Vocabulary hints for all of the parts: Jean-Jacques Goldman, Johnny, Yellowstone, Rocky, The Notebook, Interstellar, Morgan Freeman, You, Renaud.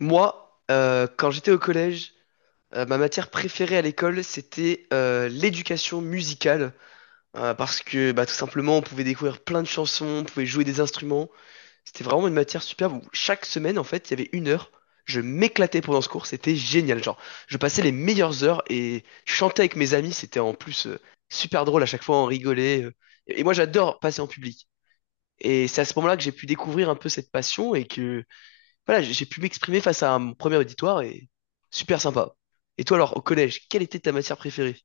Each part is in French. Moi, quand j'étais au collège, ma matière préférée à l'école, c'était l'éducation musicale, parce que bah, tout simplement, on pouvait découvrir plein de chansons, on pouvait jouer des instruments. C'était vraiment une matière superbe où chaque semaine, en fait, il y avait une heure. Je m'éclatais pendant ce cours, c'était génial. Genre, je passais les meilleures heures et je chantais avec mes amis, c'était en plus super drôle à chaque fois, on rigolait. Et moi, j'adore passer en public. Et c'est à ce moment-là que j'ai pu découvrir un peu cette passion et que voilà, j'ai pu m'exprimer face à mon premier auditoire et super sympa. Et toi alors, au collège, quelle était ta matière préférée?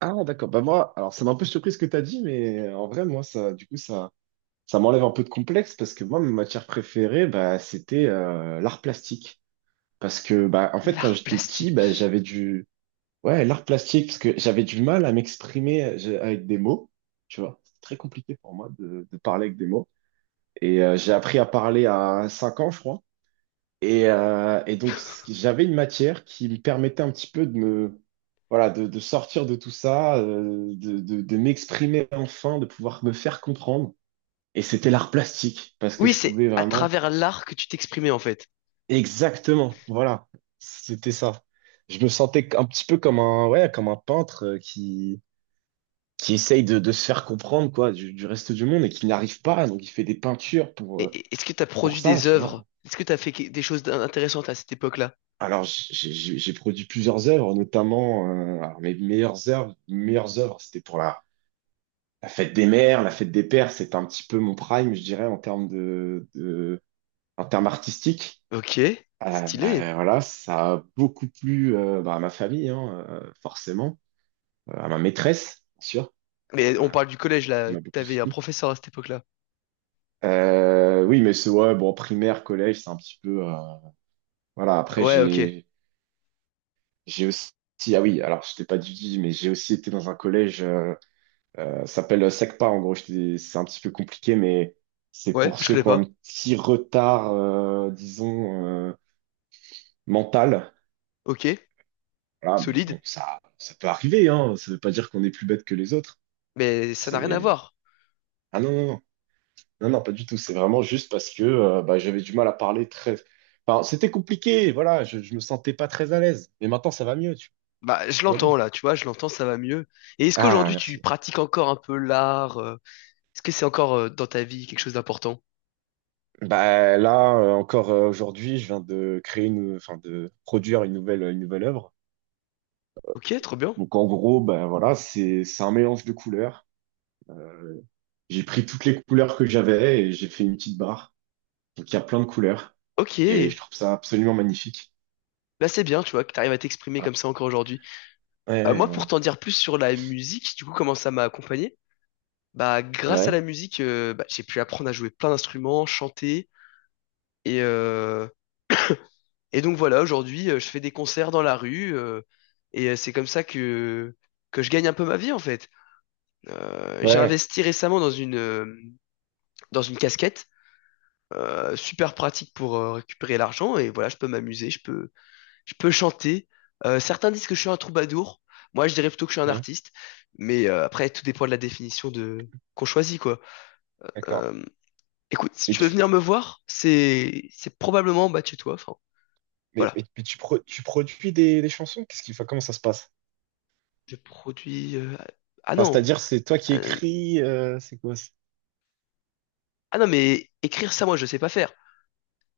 Ah, d'accord. Bah, moi, alors, ça m'a un peu surpris ce que tu as dit, mais en vrai, moi, ça, du coup, ça m'enlève un peu de complexe parce que moi, ma matière préférée, bah, c'était l'art plastique. Parce que, bah, en fait, quand L'art j'étais petit, plastique. bah, j'avais du, ouais, l'art plastique, parce que j'avais du mal à m'exprimer avec des mots. Tu vois, c'est très compliqué pour moi de parler avec des mots. Et j'ai appris à parler à 5 ans, je crois. Et donc, j'avais une matière qui me permettait un petit peu de me, voilà, de sortir de tout ça, de m'exprimer enfin, de pouvoir me faire comprendre. Et c'était l'art plastique, parce que Oui, je c'est pouvais à vraiment... travers l'art que tu t'exprimais en fait. Exactement, voilà, c'était ça. Je me sentais un petit peu comme un, ouais, comme un peintre qui essaye de se faire comprendre, quoi, du reste du monde et qui n'arrive pas. Donc, il fait des peintures Est-ce que tu as pour produit ça, des tu vois. œuvres? Est-ce que tu as fait des choses intéressantes à cette époque-là? Alors, j'ai produit plusieurs œuvres, notamment alors, mes meilleures œuvres. Meilleures œuvres, c'était pour la fête des mères, la fête des pères. C'est un petit peu mon prime, je dirais, en termes en termes artistiques. Ok, stylé. Voilà, ça a beaucoup plu bah, à ma famille, hein, forcément, à ma maîtresse, bien sûr, Mais euh, on parle du collège qui là, m'a beaucoup t'avais un soutenu. professeur à cette époque-là. Oui, mais c'est ouais, bon, primaire, collège, c'est un petit peu, voilà. Après, Ouais, ok. J'ai aussi, ah oui, alors je t'ai pas dit, mais j'ai aussi été dans un collège. Ça s'appelle SECPA, en gros, c'est un petit peu compliqué, mais c'est Ouais, pour je ceux connais qui ont un pas. petit retard, disons, mental. Ok, Voilà, mais solide. bon, ça peut arriver, hein. Ça veut pas dire qu'on est plus bête que les autres. Mais ça n'a rien à C'est... voir. Ah non, non, non, non, non, pas du tout. C'est vraiment juste parce que bah, j'avais du mal à parler très... Enfin, c'était compliqué, voilà, je me sentais pas très à l'aise. Mais maintenant, ça va mieux, tu Bah, je tout va l'entends bien. là, tu vois, je l'entends, ça va mieux. Et est-ce Ah, qu'aujourd'hui tu merci. pratiques encore un peu l'art? Est-ce que c'est encore dans ta vie quelque chose d'important? Bah, là, encore aujourd'hui, je viens de créer une, enfin, de produire une nouvelle œuvre. Ok, trop bien. Donc en gros, ben voilà, c'est un mélange de couleurs. Euh, j'ai pris toutes les couleurs que j'avais et j'ai fait une petite barre. Donc il y a plein de couleurs Ok, et je trouve ça absolument magnifique. là c'est bien, tu vois, que t'arrives à t'exprimer Voilà. comme ça encore aujourd'hui. Ouais, Moi, ouais, pour t'en dire plus sur la musique, du coup, comment ça m'a accompagné? Bah, grâce à la ouais, musique, bah, j'ai pu apprendre à jouer plein d'instruments, chanter, et euh, et donc voilà, aujourd'hui, je fais des concerts dans la rue, et c'est comme ça que je gagne un peu ma vie en fait. Ouais, J'ai ouais, investi récemment dans une casquette, super pratique pour récupérer l'argent et voilà, je peux m'amuser, je peux chanter. Certains disent que je suis un troubadour, moi je dirais plutôt que je suis un ouais, artiste, mais après tout dépend de la définition de qu'on choisit quoi. d'accord. Euh, écoute, si Mais tu veux tu, venir tu- me voir, c'est probablement en bas de chez toi. Enfin mais, voilà, mais- mais tu, tu produis des chansons? Qu'est-ce qu'il faut, comment ça se passe? je produis. ah Enfin, non, c'est-à-dire, c'est toi qui ah écris, c'est quoi? Ah non mais écrire ça moi je sais pas faire.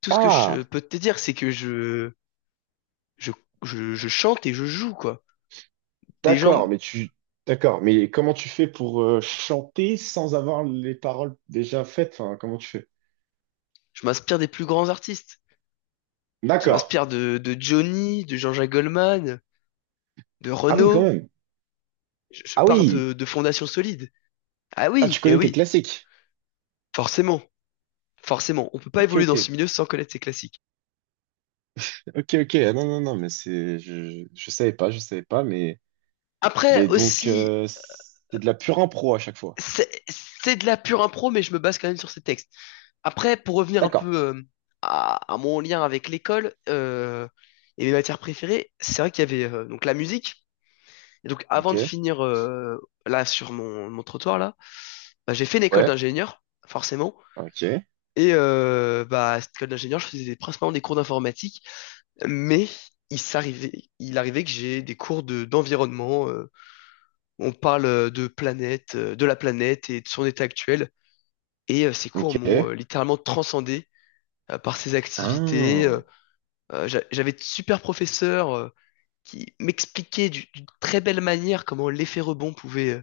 Tout ce que Ah, je peux te dire c'est que je, je chante et je joue, quoi. Des gens, d'accord, d'accord, mais comment tu fais pour chanter sans avoir les paroles déjà faites? Enfin, comment tu fais? je m'inspire des plus grands artistes. Je D'accord. m'inspire de Johnny, de Jean-Jacques Goldman, de Ah oui, quand Renaud. même. Je Ah pars oui! De fondations solides. Ah Ah, tu oui, eh connais tes oui, classiques. forcément, forcément. On peut pas Ok, évoluer dans ce ok. milieu sans connaître ses classiques. Ok, ok. Ah non, non, non, mais c'est. Je savais pas, je savais pas, mais. Après Mais donc, aussi, c'est de la pure impro à chaque fois. c'est de la pure impro, mais je me base quand même sur ces textes. Après, pour revenir un D'accord. peu à mon lien avec l'école, et mes matières préférées, c'est vrai qu'il y avait donc la musique. Et donc, avant de Ok. finir, là sur mon, mon trottoir là, bah, j'ai fait une école Ouais. d'ingénieur, forcément. Ok. Et bah, à cette école d'ingénieur, je faisais principalement des cours d'informatique, mais il arrivait que j'ai des cours de d'environnement. On parle de planète, de la planète et de son état actuel. Et ces cours Ok. m'ont littéralement transcendé par ces activités. euh, Ah. euh, J'avais de super professeurs qui m'expliquaient d'une très belle manière comment l'effet rebond pouvait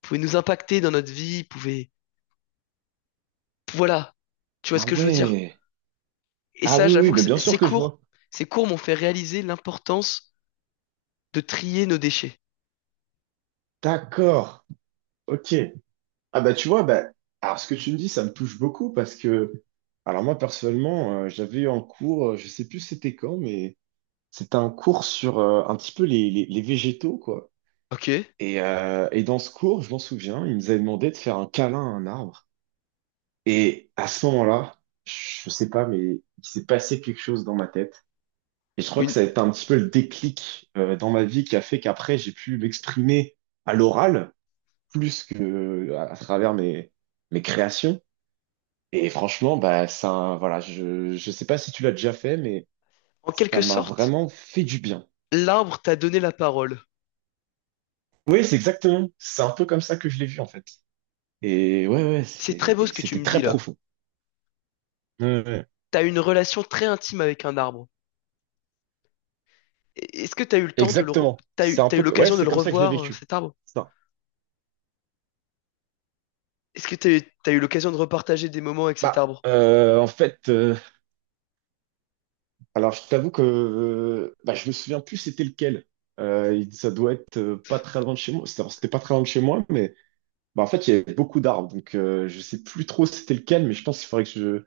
pouvait nous impacter dans notre vie, pouvait... Voilà, tu vois ce Ah que je veux dire. ouais. Et Ah ça, oui, j'avoue oui, que bah bien sûr que je vois. ces cours m'ont fait réaliser l'importance de trier nos déchets. D'accord. Ok. Ah bah tu vois, bah. Alors ce que tu me dis, ça me touche beaucoup parce que. Alors moi, personnellement, j'avais eu un cours, je sais plus c'était quand, mais. C'était un cours sur un petit peu les, les végétaux, quoi. Ok? Et dans ce cours, je m'en souviens, il nous avait demandé de faire un câlin à un arbre. Et à ce moment-là, je sais pas, mais il s'est passé quelque chose dans ma tête. Et je crois que Une... ça a été un petit peu le déclic dans ma vie qui a fait qu'après, j'ai pu m'exprimer à l'oral plus que à travers mes, mes créations. Et franchement, bah, ça, voilà, je sais pas si tu l'as déjà fait, mais En ça quelque m'a sorte, vraiment fait du bien. l'arbre t'a donné la parole. Oui, c'est exactement. C'est un peu comme ça que je l'ai vu, en fait. Et ouais, ouais, C'est très beau ce que tu c'était me dis très là. profond. Ouais, ouais. T'as une relation très intime avec un arbre. Est-ce que t'as eu le temps de Exactement. C'est un t'as eu peu, ouais, l'occasion de c'est le comme ça que je l'ai revoir, vécu. cet arbre? Ça. Est-ce que t'as eu l'occasion de repartager des moments avec cet Bah, arbre? En fait, alors je t'avoue que bah, je me souviens plus c'était lequel. Ça doit être pas très loin de chez moi. C'était alors, c'était pas très loin de chez moi, mais bah, en fait, il y avait beaucoup d'arbres. Donc, je sais plus trop c'était lequel, mais je pense qu'il faudrait que je,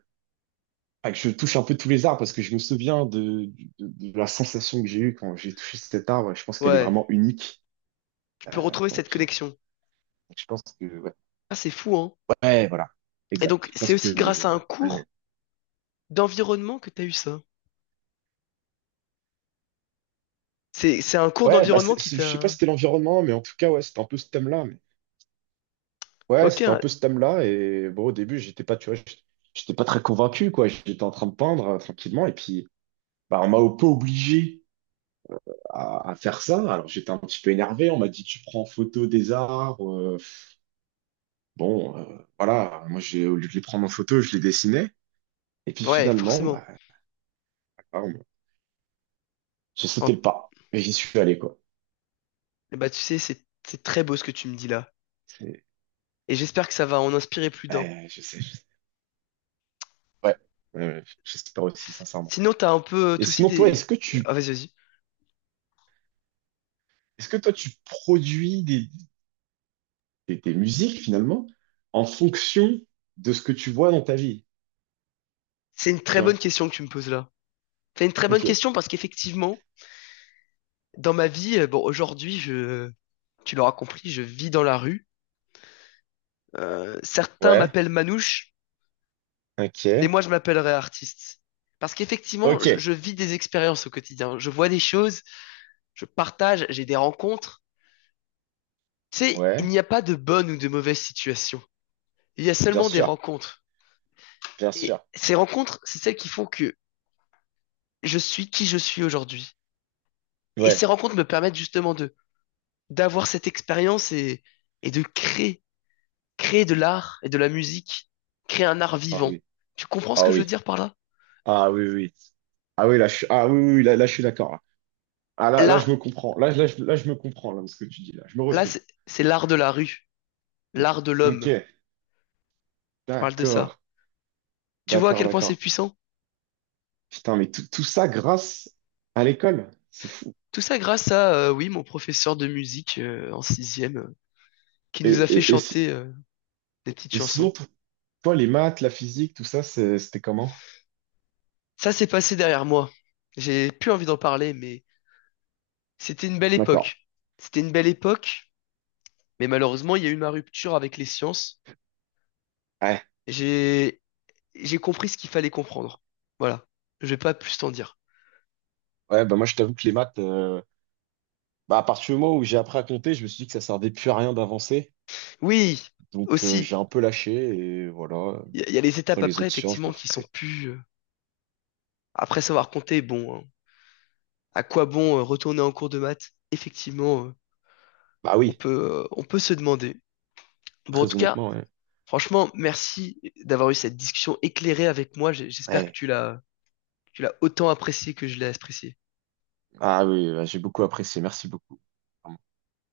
ah, que je touche un peu tous les arbres parce que je me souviens de, de, de la sensation que j'ai eue quand j'ai touché cet arbre. Je pense qu'elle est Ouais, vraiment unique. tu Euh, peux retrouver donc, cette connexion. je pense que, ouais, Ah, c'est fou, hein? Ouais, voilà, Et exact. donc, Je c'est pense que. aussi grâce à un Ouais. Ouais. cours d'environnement que t'as eu ça? C'est un cours Ouais, bah d'environnement qui je sais pas t'a... si c'était l'environnement, mais en tout cas, ouais, c'était un peu ce thème-là. Mais- Ouais, Ok, c'était un peu ce thème-là. Et bon, au début, j'étais pas, tu vois, j'étais j'étais pas très convaincu, quoi. J'étais en train de peindre tranquillement. Et puis, bah, on m'a un peu obligé à faire ça. Alors, j'étais un petit peu énervé. On m'a dit, tu prends en photo des arbres. Bon, voilà. Moi, j'ai, au lieu de les prendre en photo, je les dessinais. Et puis, ouais, finalement, forcément. bah, ah, on- j'ai sauté En- le pas. Et j'y suis allé, quoi. Bah tu sais, c'est très beau ce que tu me dis là. C'est- Et j'espère que ça va en inspirer plus d'un. Ouais, je sais, je sais. Ouais, ouais, ouais, j'espère aussi, sincèrement. Sinon, t'as un peu Et toi aussi sinon, toi, est-ce des... que tu Ah, vas-y, vas-y. Est-ce que toi, tu produis des, des musiques finalement en fonction de ce que tu vois dans ta vie? C'est une Tu très bonne vois? question que tu me poses là. C'est une très bonne Ok. question parce qu'effectivement, dans ma vie, bon, aujourd'hui, je... Tu l'auras compris, je vis dans la rue. Certains Ouais. m'appellent Manouche, mais Ok. moi je m'appellerais artiste. Parce qu'effectivement, Ok. Je vis des expériences au quotidien. Je vois des choses, je partage, j'ai des rencontres. Tu sais, il Ouais. n'y a pas de bonne ou de mauvaise situation. Il y a Bien seulement des sûr. rencontres. Bien Et sûr. ces rencontres, c'est celles qui font que je suis qui je suis aujourd'hui. Et ces Ouais. rencontres me permettent justement de d'avoir cette expérience et de créer, créer de l'art et de la musique, créer un art Ah vivant. oui. Tu comprends ce Ah que je veux oui. dire par là? Ah oui, oui. Oui. Ah oui, là, je suis, ah oui, oui, oui, là, là, je suis d'accord. Là. Ah là, là, je Là, me comprends. Là, là, je me comprends, là, de ce que tu dis, là. Je me là, retrouve. c'est l'art de la rue, l'art de Ok. l'homme. Je parle de ça. D'accord. Tu vois à D'accord, quel point c'est d'accord. puissant? Putain, mais tout, tout ça grâce à l'école. C'est fou. Tout ça grâce à, oui, mon professeur de musique en sixième, qui nous a fait Et, si- chanter des petites et chansons. sinon, toi, les maths, la physique, tout ça, c'était comment? Ça s'est passé derrière moi. J'ai plus envie d'en parler, mais c'était une belle D'accord. époque. C'était une belle époque, mais malheureusement, il y a eu ma rupture avec les sciences. Ouais, J'ai j'ai compris ce qu'il fallait comprendre. Voilà. Je vais pas plus t'en dire. ouais, bah moi je t'avoue que les maths, bah à partir du moment où j'ai appris à compter, je me suis dit que ça servait plus à rien d'avancer. Oui, Donc aussi, j'ai un peu lâché et voilà. Il y a les étapes Après les après, autres sciences, je effectivement, m'en qui sont foutais. plus... Après savoir compter, bon, hein, à quoi bon retourner en cours de maths? Effectivement, Bah oui, on peut se demander. Bon, en très tout cas, honnêtement, ouais. franchement, merci d'avoir eu cette discussion éclairée avec moi. J'espère que Ouais. Tu l'as autant apprécié que je l'ai apprécié. Ah oui, ouais, j'ai beaucoup apprécié, merci beaucoup.